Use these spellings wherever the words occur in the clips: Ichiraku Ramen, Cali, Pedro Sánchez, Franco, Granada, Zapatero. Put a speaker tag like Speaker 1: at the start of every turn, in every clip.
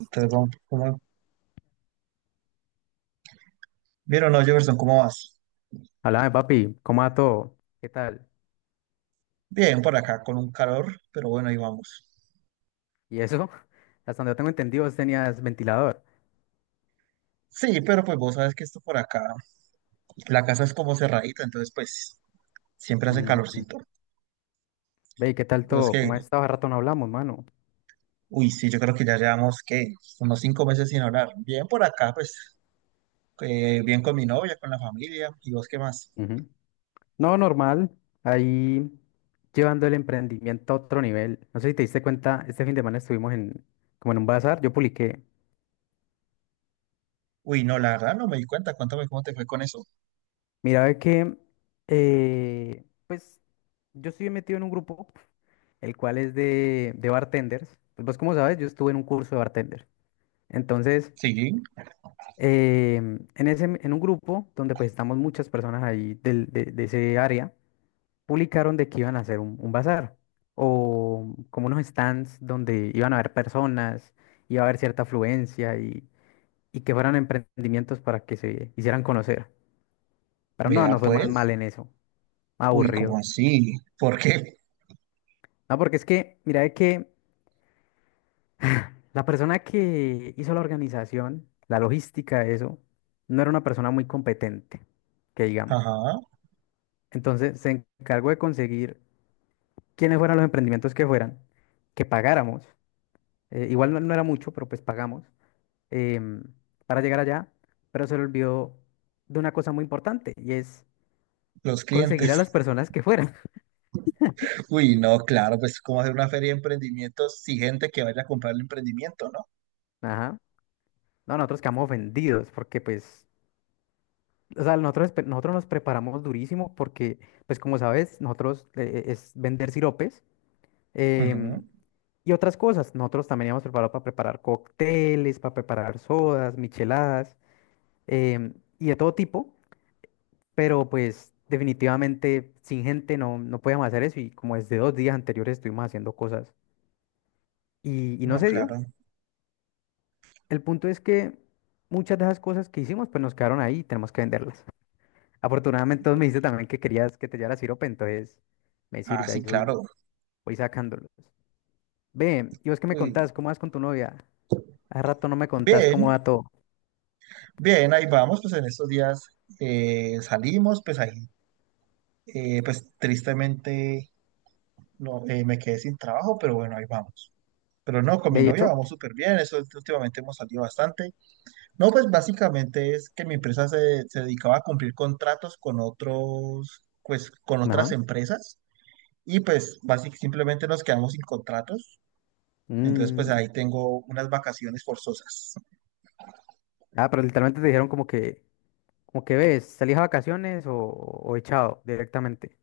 Speaker 1: Entonces, vamos, ¿Bien o no, Jefferson? ¿Cómo vas?
Speaker 2: Háblame, papi, ¿cómo va todo? ¿Qué tal?
Speaker 1: Bien, por acá, con un calor, pero bueno, ahí vamos.
Speaker 2: ¿Y eso? Hasta donde yo tengo entendido, vos tenías ventilador.
Speaker 1: Sí, pero pues vos sabes que esto por acá, la casa es como cerradita, entonces pues siempre hace
Speaker 2: Mm,
Speaker 1: calorcito.
Speaker 2: ve, ¿qué tal
Speaker 1: Yo es
Speaker 2: todo?
Speaker 1: que,
Speaker 2: ¿Cómo has estado? Hace rato no hablamos, mano.
Speaker 1: uy, sí, yo creo que ya llevamos, ¿qué? Unos 5 meses sin hablar. Bien por acá, pues, bien con mi novia, con la familia, ¿y vos qué más?
Speaker 2: Ujú. No, normal. Ahí llevando el emprendimiento a otro nivel. No sé si te diste cuenta, este fin de semana estuvimos en, como en un bazar, yo publiqué.
Speaker 1: Uy, no, la verdad no me di cuenta, cuéntame cómo te fue con eso.
Speaker 2: Mira, ve que, pues, yo estoy metido en un grupo, el cual es de bartenders. Pues vos como sabes, yo estuve en un curso de bartender. Entonces.
Speaker 1: Sí,
Speaker 2: En ese, en un grupo donde pues estamos muchas personas ahí de ese área, publicaron de que iban a hacer un bazar o como unos stands donde iban a haber personas, iba a haber cierta afluencia y que fueran emprendimientos para que se hicieran conocer. Pero no,
Speaker 1: vea
Speaker 2: no fue más mal
Speaker 1: pues.
Speaker 2: en eso,
Speaker 1: Uy,
Speaker 2: aburrido.
Speaker 1: ¿cómo así? ¿Por qué?
Speaker 2: No, porque es que, mira, de que la persona que hizo la organización, la logística de eso, no era una persona muy competente, que digamos.
Speaker 1: Ajá,
Speaker 2: Entonces se encargó de conseguir quiénes fueran los emprendimientos que fueran, que pagáramos. Igual no, no era mucho, pero pues pagamos em, para llegar allá. Pero se le olvidó de una cosa muy importante y es
Speaker 1: los
Speaker 2: conseguir a
Speaker 1: clientes.
Speaker 2: las personas que fueran.
Speaker 1: Uy, no, claro, pues cómo hacer una feria de emprendimientos sin gente que vaya a comprar el emprendimiento, ¿no?
Speaker 2: Ajá. No, nosotros quedamos ofendidos porque pues, o sea, nosotros, nosotros nos preparamos durísimo porque, pues como sabes, nosotros es vender siropes.
Speaker 1: Ujú.
Speaker 2: em, y otras cosas. Nosotros también íbamos preparados para preparar cócteles, para preparar sodas, micheladas. em, y de todo tipo, pero pues definitivamente sin gente no podíamos hacer eso y como desde 2 días anteriores estuvimos haciendo cosas y no
Speaker 1: No,
Speaker 2: se dio.
Speaker 1: claro.
Speaker 2: El punto es que muchas de esas cosas que hicimos pues nos quedaron ahí y tenemos que venderlas. Afortunadamente vos me dijiste también que querías que te llevara sirope, entonces me
Speaker 1: Ah,
Speaker 2: sirve, ahí
Speaker 1: sí,
Speaker 2: voy,
Speaker 1: claro.
Speaker 2: voy sacándolos. Ve, ¿y vos qué me
Speaker 1: Uy,
Speaker 2: contás? ¿Cómo vas con tu novia? Hace rato no me contás
Speaker 1: bien,
Speaker 2: cómo va todo.
Speaker 1: bien, ahí vamos, pues en estos días salimos, pues ahí, pues tristemente no, me quedé sin trabajo, pero bueno, ahí vamos. Pero no, con mi
Speaker 2: ¿Ve y
Speaker 1: novia
Speaker 2: eso?
Speaker 1: vamos súper bien, eso últimamente hemos salido bastante. No, pues básicamente es que mi empresa se dedicaba a cumplir contratos con otros, pues con otras
Speaker 2: Ajá.
Speaker 1: empresas. Y pues básicamente simplemente nos quedamos sin contratos. Entonces pues
Speaker 2: Mm.
Speaker 1: ahí tengo unas vacaciones forzosas.
Speaker 2: Ah, pero literalmente te dijeron como que... Como que ves, ¿salís a vacaciones o echado directamente?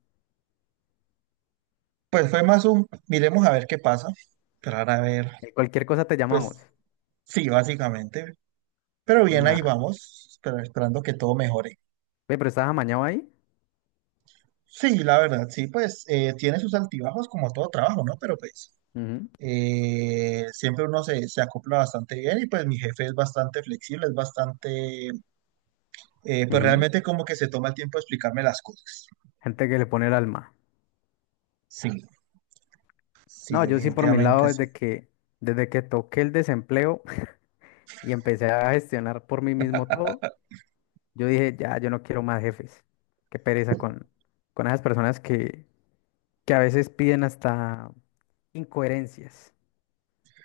Speaker 1: Pues fue más un, miremos a ver qué pasa. Esperar a ver,
Speaker 2: Cualquier cosa te llamamos.
Speaker 1: pues sí, básicamente. Pero bien, ahí
Speaker 2: Nada.
Speaker 1: vamos, esperando que todo mejore.
Speaker 2: Ve, pero estás amañado ahí.
Speaker 1: Sí, la verdad, sí, pues tiene sus altibajos como todo trabajo, ¿no? Pero pues
Speaker 2: Ujú,
Speaker 1: siempre uno se, se acopla bastante bien y pues mi jefe es bastante flexible, es bastante, pues
Speaker 2: ujú.
Speaker 1: realmente como que se toma el tiempo de explicarme las cosas.
Speaker 2: Gente que le pone el alma.
Speaker 1: Sí, sí,
Speaker 2: No, yo sí por mi lado,
Speaker 1: definitivamente sí.
Speaker 2: desde que toqué el desempleo y empecé a gestionar por mí mismo todo, yo dije, ya, yo no quiero más jefes. Qué pereza con esas personas que a veces piden hasta incoherencias.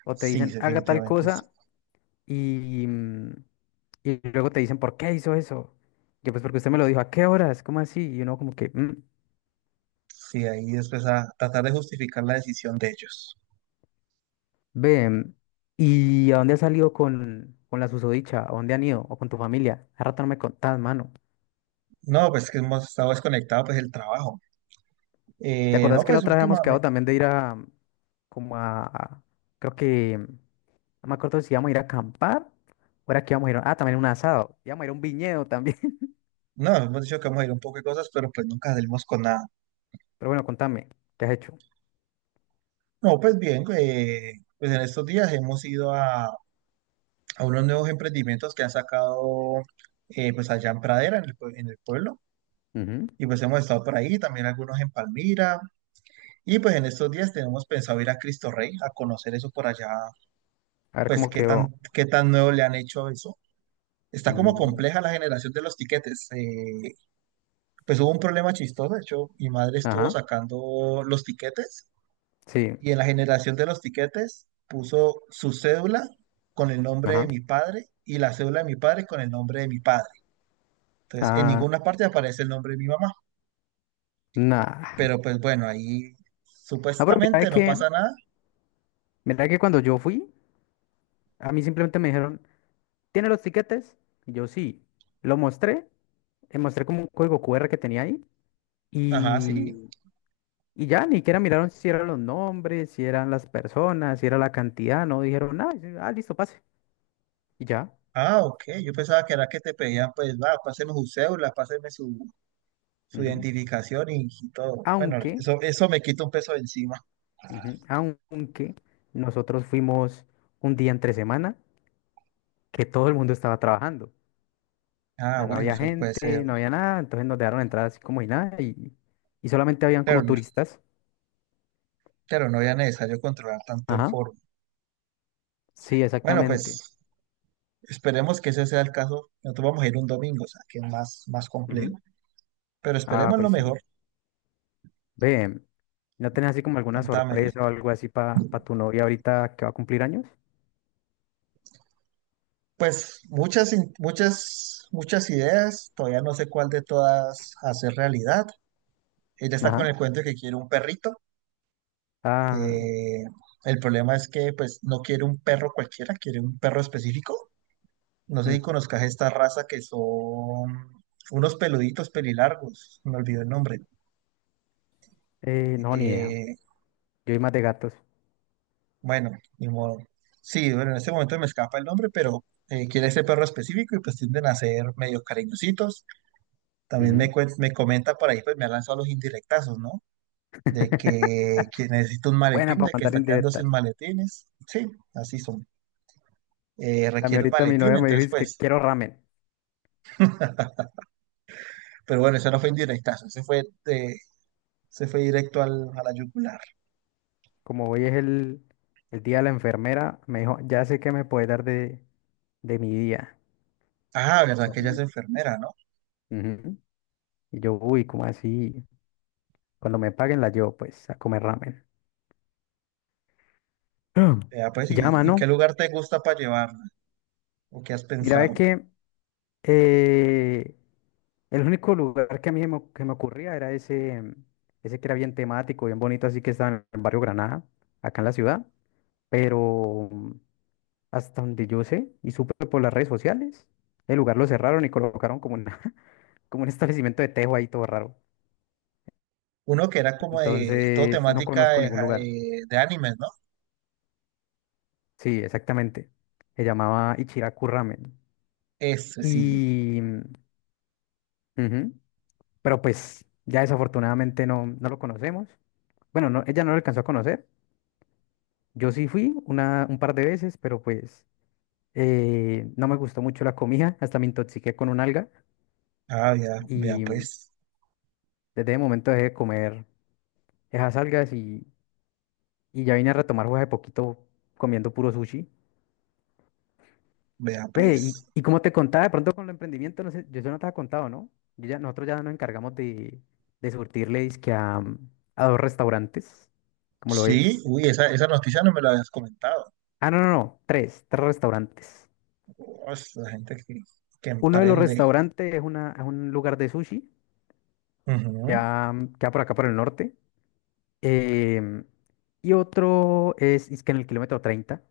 Speaker 2: O te
Speaker 1: Sí, sí,
Speaker 2: dicen, haga tal
Speaker 1: definitivamente. Sí,
Speaker 2: cosa y, mm, y luego te dicen, ¿por qué hizo eso? Yo, pues porque usted me lo dijo, ¿a qué horas? ¿Cómo así? Y uno como que, "Mm".
Speaker 1: sí, ahí después a tratar de justificar la decisión de ellos.
Speaker 2: Ve, ¿y a dónde has salido con la susodicha? ¿A dónde han ido? ¿O con tu familia? A rato no me contás, mano.
Speaker 1: No, pues que hemos estado desconectados, pues el trabajo.
Speaker 2: ¿Te
Speaker 1: No,
Speaker 2: acordás que la
Speaker 1: pues
Speaker 2: otra vez habíamos quedado
Speaker 1: últimamente,
Speaker 2: también de ir a, como a, creo que, no me acuerdo si íbamos a ir a acampar o era que íbamos a ir, también un asado, íbamos a ir a un viñedo también?
Speaker 1: no, hemos dicho que vamos a ir a un poco de cosas, pero pues nunca salimos con nada.
Speaker 2: Pero bueno, contame, ¿qué has hecho?
Speaker 1: No, pues bien, pues en estos días hemos ido a unos nuevos emprendimientos que han sacado pues allá en Pradera, en en el pueblo.
Speaker 2: Ujú.
Speaker 1: Y pues hemos estado por ahí, también algunos en Palmira. Y pues en estos días tenemos pensado ir a Cristo Rey a conocer eso por allá
Speaker 2: A ver
Speaker 1: pues
Speaker 2: cómo quedó.
Speaker 1: qué tan nuevo le han hecho eso. Está como
Speaker 2: Mm.
Speaker 1: compleja la generación de los tiquetes. Pues hubo un problema chistoso, de hecho, mi madre estuvo
Speaker 2: Ajá,
Speaker 1: sacando los tiquetes
Speaker 2: sí,
Speaker 1: y en la generación de los tiquetes puso su cédula con el nombre de
Speaker 2: ajá.
Speaker 1: mi padre y la cédula de mi padre con el nombre de mi padre. Entonces, en
Speaker 2: Ah,
Speaker 1: ninguna parte aparece el nombre de mi mamá,
Speaker 2: nada.
Speaker 1: pero pues bueno, ahí
Speaker 2: No, pero mira
Speaker 1: supuestamente no
Speaker 2: que,
Speaker 1: pasa nada.
Speaker 2: mira que cuando yo fui, a mí simplemente me dijeron, ¿tiene los tiquetes? Y yo sí. Lo mostré, le mostré como un código QR que tenía ahí
Speaker 1: Ajá, sí.
Speaker 2: y, y ya, ni siquiera miraron si eran los nombres, si eran las personas, si era la cantidad, no dijeron nada. Dijeron, ah, listo, pase. Y ya.
Speaker 1: Ah, ok. Yo pensaba que era que te pedían, pues, va, páseme su cédula, páseme su, su
Speaker 2: Ujú.
Speaker 1: identificación y todo. Bueno,
Speaker 2: Aunque,
Speaker 1: eso me quita un peso de encima.
Speaker 2: ujú, aunque nosotros fuimos un día entre semana que todo el mundo estaba trabajando.
Speaker 1: Ah,
Speaker 2: Sea, no
Speaker 1: bueno,
Speaker 2: había
Speaker 1: eso puede ser.
Speaker 2: gente, no había nada, entonces nos dejaron entrar así como y nada y solamente habían
Speaker 1: Pero,
Speaker 2: como turistas.
Speaker 1: pero no era necesario controlar tanto el
Speaker 2: Ajá,
Speaker 1: foro.
Speaker 2: sí,
Speaker 1: Bueno,
Speaker 2: exactamente.
Speaker 1: pues esperemos que ese sea el caso. Nosotros vamos a ir un domingo, o sea, que es más, más
Speaker 2: Ujú.
Speaker 1: complejo. Pero
Speaker 2: Ah,
Speaker 1: esperemos lo
Speaker 2: pues sí.
Speaker 1: mejor.
Speaker 2: Ve, ¿no tenés así como alguna
Speaker 1: Contame.
Speaker 2: sorpresa o algo así para tu novia ahorita que va a cumplir años?
Speaker 1: Pues muchas, muchas ideas. Todavía no sé cuál de todas hacer realidad. Ella está con
Speaker 2: Ajá.
Speaker 1: el cuento de que quiere un perrito.
Speaker 2: Ah,
Speaker 1: Eh, el problema es que pues no quiere un perro cualquiera, quiere un perro específico. No sé si
Speaker 2: mm,
Speaker 1: conozcas esta raza que son unos peluditos pelilargos. Me olvidó el nombre.
Speaker 2: no, ni idea.
Speaker 1: Eh,
Speaker 2: Yo soy más de gatos.
Speaker 1: bueno, ni modo. Sí, bueno, en este momento me escapa el nombre, pero quiere ese perro específico y pues tienden a ser medio cariñositos. También
Speaker 2: Ujú.
Speaker 1: me comenta por ahí, pues me ha lanzado los indirectazos, ¿no? De que necesita un
Speaker 2: Buena
Speaker 1: maletín,
Speaker 2: para
Speaker 1: de que
Speaker 2: mandar
Speaker 1: está quedando sin
Speaker 2: indirectas.
Speaker 1: maletines. Sí, así son.
Speaker 2: A mí
Speaker 1: Requiere un
Speaker 2: ahorita mi
Speaker 1: maletín,
Speaker 2: novia me dijo,
Speaker 1: entonces
Speaker 2: es que
Speaker 1: pues.
Speaker 2: quiero ramen.
Speaker 1: Pero bueno, eso no fue indirectazo, ese fue directo al, a la yugular.
Speaker 2: Como hoy es el día de la enfermera, me dijo, ya sé qué me puede dar de mi día.
Speaker 1: Ah, verdad
Speaker 2: Yo,
Speaker 1: que ella es
Speaker 2: "Mm".
Speaker 1: enfermera, ¿no?
Speaker 2: Ujú. Y yo, uy, ¿cómo así? Cuando me paguen la llevo pues a comer ramen. Ah.
Speaker 1: Ya, pues,
Speaker 2: Y ya,
Speaker 1: y qué
Speaker 2: mano,
Speaker 1: lugar te gusta para llevarla? ¿O qué has
Speaker 2: mira, es
Speaker 1: pensado?
Speaker 2: que eh, el único lugar que a mí que me ocurría era ese, ese que era bien temático, bien bonito, así que estaba en el barrio Granada, acá en la ciudad, pero hasta donde yo sé y supe por las redes sociales, el lugar lo cerraron y colocaron como una, como un establecimiento de tejo ahí todo raro.
Speaker 1: Uno que era como de todo
Speaker 2: Entonces, no
Speaker 1: temática
Speaker 2: conozco ningún lugar.
Speaker 1: de animes, ¿no?
Speaker 2: Sí, exactamente. Se llamaba Ichiraku Ramen.
Speaker 1: Ese sí.
Speaker 2: Y, ujú. Pero pues ya desafortunadamente no lo conocemos. Bueno, no, ella no lo alcanzó a conocer. Yo sí fui una, un par de veces, pero pues no me gustó mucho la comida. Hasta me intoxiqué con un alga.
Speaker 1: Ah, ya, vea
Speaker 2: Y
Speaker 1: pues,
Speaker 2: desde ese momento dejé de comer esas algas y ya vine a retomar fue hace poquito comiendo puro sushi.
Speaker 1: vea
Speaker 2: Ve, y,
Speaker 1: pues.
Speaker 2: y como te contaba, de pronto con el emprendimiento, no sé, yo eso no te había contado, ¿no? Yo ya, nosotros ya nos encargamos de surtirle dizque a dos restaurantes, ¿cómo lo
Speaker 1: Sí,
Speaker 2: ves?
Speaker 1: uy, esa noticia no me la habías comentado.
Speaker 2: Ah, no, no, no, tres, tres restaurantes.
Speaker 1: Uf, la gente que
Speaker 2: Uno de los
Speaker 1: emprende.
Speaker 2: restaurantes es, una, es un lugar de sushi,
Speaker 1: Ujú.
Speaker 2: ya queda por acá por el norte. em, y otro es que en el kilómetro 30.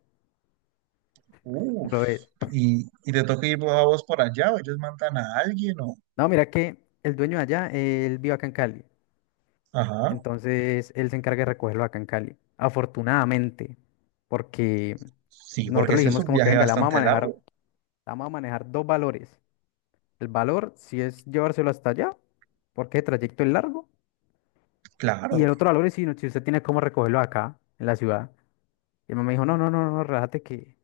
Speaker 2: ¿Cómo
Speaker 1: Uf,
Speaker 2: lo ves?
Speaker 1: y te toca ir vos a vos por allá, o ellos mandan a alguien, o.
Speaker 2: No, mira que el dueño de allá, él vive acá en Cali.
Speaker 1: Ajá.
Speaker 2: Entonces él se encarga de recogerlo acá en Cali. Afortunadamente, porque
Speaker 1: Sí, porque
Speaker 2: nosotros le
Speaker 1: ese es
Speaker 2: dijimos
Speaker 1: un
Speaker 2: como que
Speaker 1: viaje
Speaker 2: venga, le vamos a
Speaker 1: bastante largo.
Speaker 2: manejar, le vamos a manejar dos valores. El valor si es llevárselo hasta allá, porque el trayecto es largo. Y
Speaker 1: Claro.
Speaker 2: el otro valor es si usted tiene cómo recogerlo acá, en la ciudad. Y el mamá me dijo, no, no, no, no, relájate que,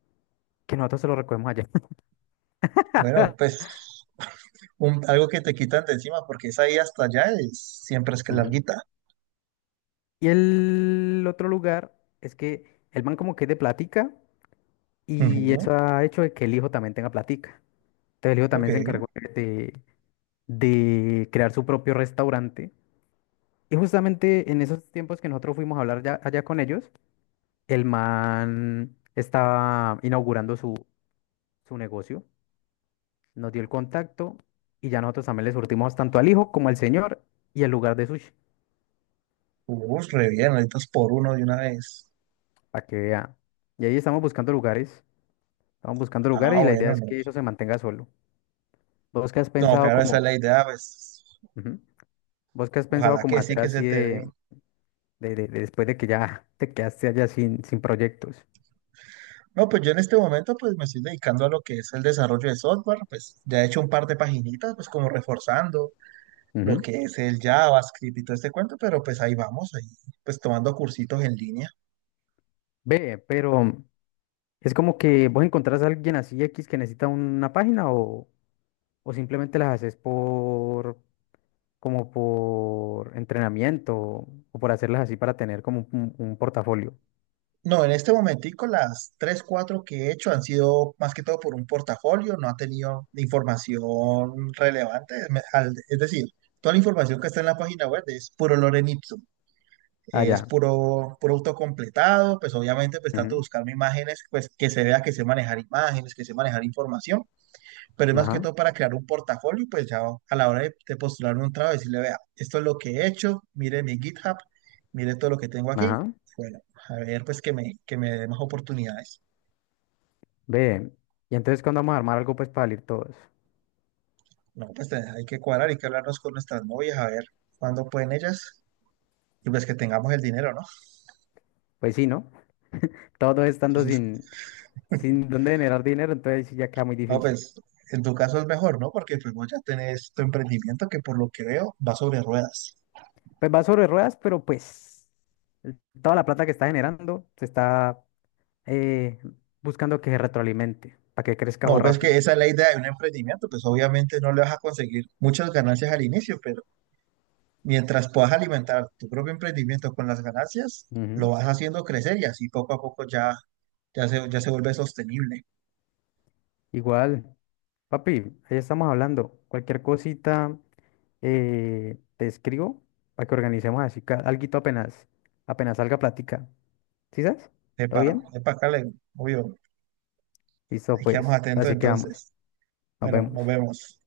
Speaker 2: nosotros se lo recogemos allá.
Speaker 1: Bueno, pues. Un- algo que te quitan de encima, porque esa ahí hasta allá es, siempre es que
Speaker 2: Ujú.
Speaker 1: larguita.
Speaker 2: Y el otro lugar es que el man como que es de platica y
Speaker 1: Ujú.
Speaker 2: eso ha hecho de que el hijo también tenga platica. Entonces el hijo
Speaker 1: Ok.
Speaker 2: también se encargó de, de crear su propio restaurante. Y justamente en esos tiempos que nosotros fuimos a hablar allá con ellos, el man estaba inaugurando su, su negocio, nos dio el contacto y ya nosotros también le surtimos tanto al hijo como al señor y el lugar de sushi,
Speaker 1: Uf, re bien, ahorita es por uno de una vez.
Speaker 2: para que vea. Y ahí estamos buscando
Speaker 1: Ah,
Speaker 2: lugares y la idea
Speaker 1: bueno,
Speaker 2: es
Speaker 1: no.
Speaker 2: que eso se mantenga solo. ¿Vos qué has
Speaker 1: No,
Speaker 2: pensado
Speaker 1: claro, esa es
Speaker 2: como,
Speaker 1: la idea, pues
Speaker 2: ujú, vos qué has pensado
Speaker 1: ojalá
Speaker 2: como
Speaker 1: que sí
Speaker 2: hacer
Speaker 1: que se
Speaker 2: así
Speaker 1: te dé.
Speaker 2: de después de que ya te quedaste allá sin proyectos?
Speaker 1: No, pues yo en este momento pues me estoy dedicando a lo que es el desarrollo de software, pues ya he hecho un par de paginitas, pues como reforzando lo que es el JavaScript y todo este cuento, pero pues ahí vamos, ahí pues tomando cursitos en línea.
Speaker 2: Ve, pero es como que vos encontrás a alguien así X que necesita una página o simplemente las haces por como por entrenamiento o por hacerlas así para tener como un portafolio.
Speaker 1: No, en este momentico las tres, cuatro que he hecho han sido más que todo por un portafolio, no ha tenido información relevante. Es decir, toda la información que está en la página web es puro lorem ipsum, es
Speaker 2: Allá.
Speaker 1: puro, puro autocompletado, pues obviamente pues trato de buscarme imágenes, pues que se vea que sé manejar imágenes, que sé manejar información, pero es más que
Speaker 2: Ajá,
Speaker 1: todo para crear un portafolio, pues ya a la hora de postularme un trabajo, decirle, vea, esto es lo que he hecho, mire mi GitHub, mire todo lo que tengo aquí,
Speaker 2: ajá.
Speaker 1: bueno, a ver, pues que me dé más oportunidades.
Speaker 2: Ve. Y entonces cuando vamos a armar algo pues para salir todos.
Speaker 1: No, pues hay que cuadrar, hay que hablarnos con nuestras novias, a ver cuándo pueden ellas, y pues que tengamos el dinero, ¿no?
Speaker 2: Pues sí, ¿no? Todos estando
Speaker 1: Entonces,
Speaker 2: sin dónde generar dinero, entonces sí ya queda muy
Speaker 1: no,
Speaker 2: difícil.
Speaker 1: pues en tu caso es mejor, ¿no? Porque pues vos ya tenés tu emprendimiento que por lo que veo va sobre ruedas.
Speaker 2: Pues va sobre ruedas, pero pues toda la plata que está generando se está eh, buscando que se retroalimente, para que crezca o
Speaker 1: No, pues que
Speaker 2: rápido.
Speaker 1: esa es la idea de un emprendimiento, pues obviamente no le vas a conseguir muchas ganancias al inicio, pero mientras puedas alimentar tu propio emprendimiento con las ganancias, lo
Speaker 2: Ujú.
Speaker 1: vas haciendo crecer y así poco a poco ya, ya se vuelve sostenible.
Speaker 2: Igual, papi, ahí estamos hablando. Cualquier cosita te escribo para que organicemos así, alguito apenas, salga plática. ¿Sí sabes? ¿Todo
Speaker 1: Epa,
Speaker 2: bien?
Speaker 1: epa, Cale, obvio,
Speaker 2: Listo,
Speaker 1: ahí quedamos
Speaker 2: pues.
Speaker 1: atentos
Speaker 2: Así que vamos.
Speaker 1: entonces.
Speaker 2: Nos
Speaker 1: Bueno,
Speaker 2: vemos.
Speaker 1: nos vemos.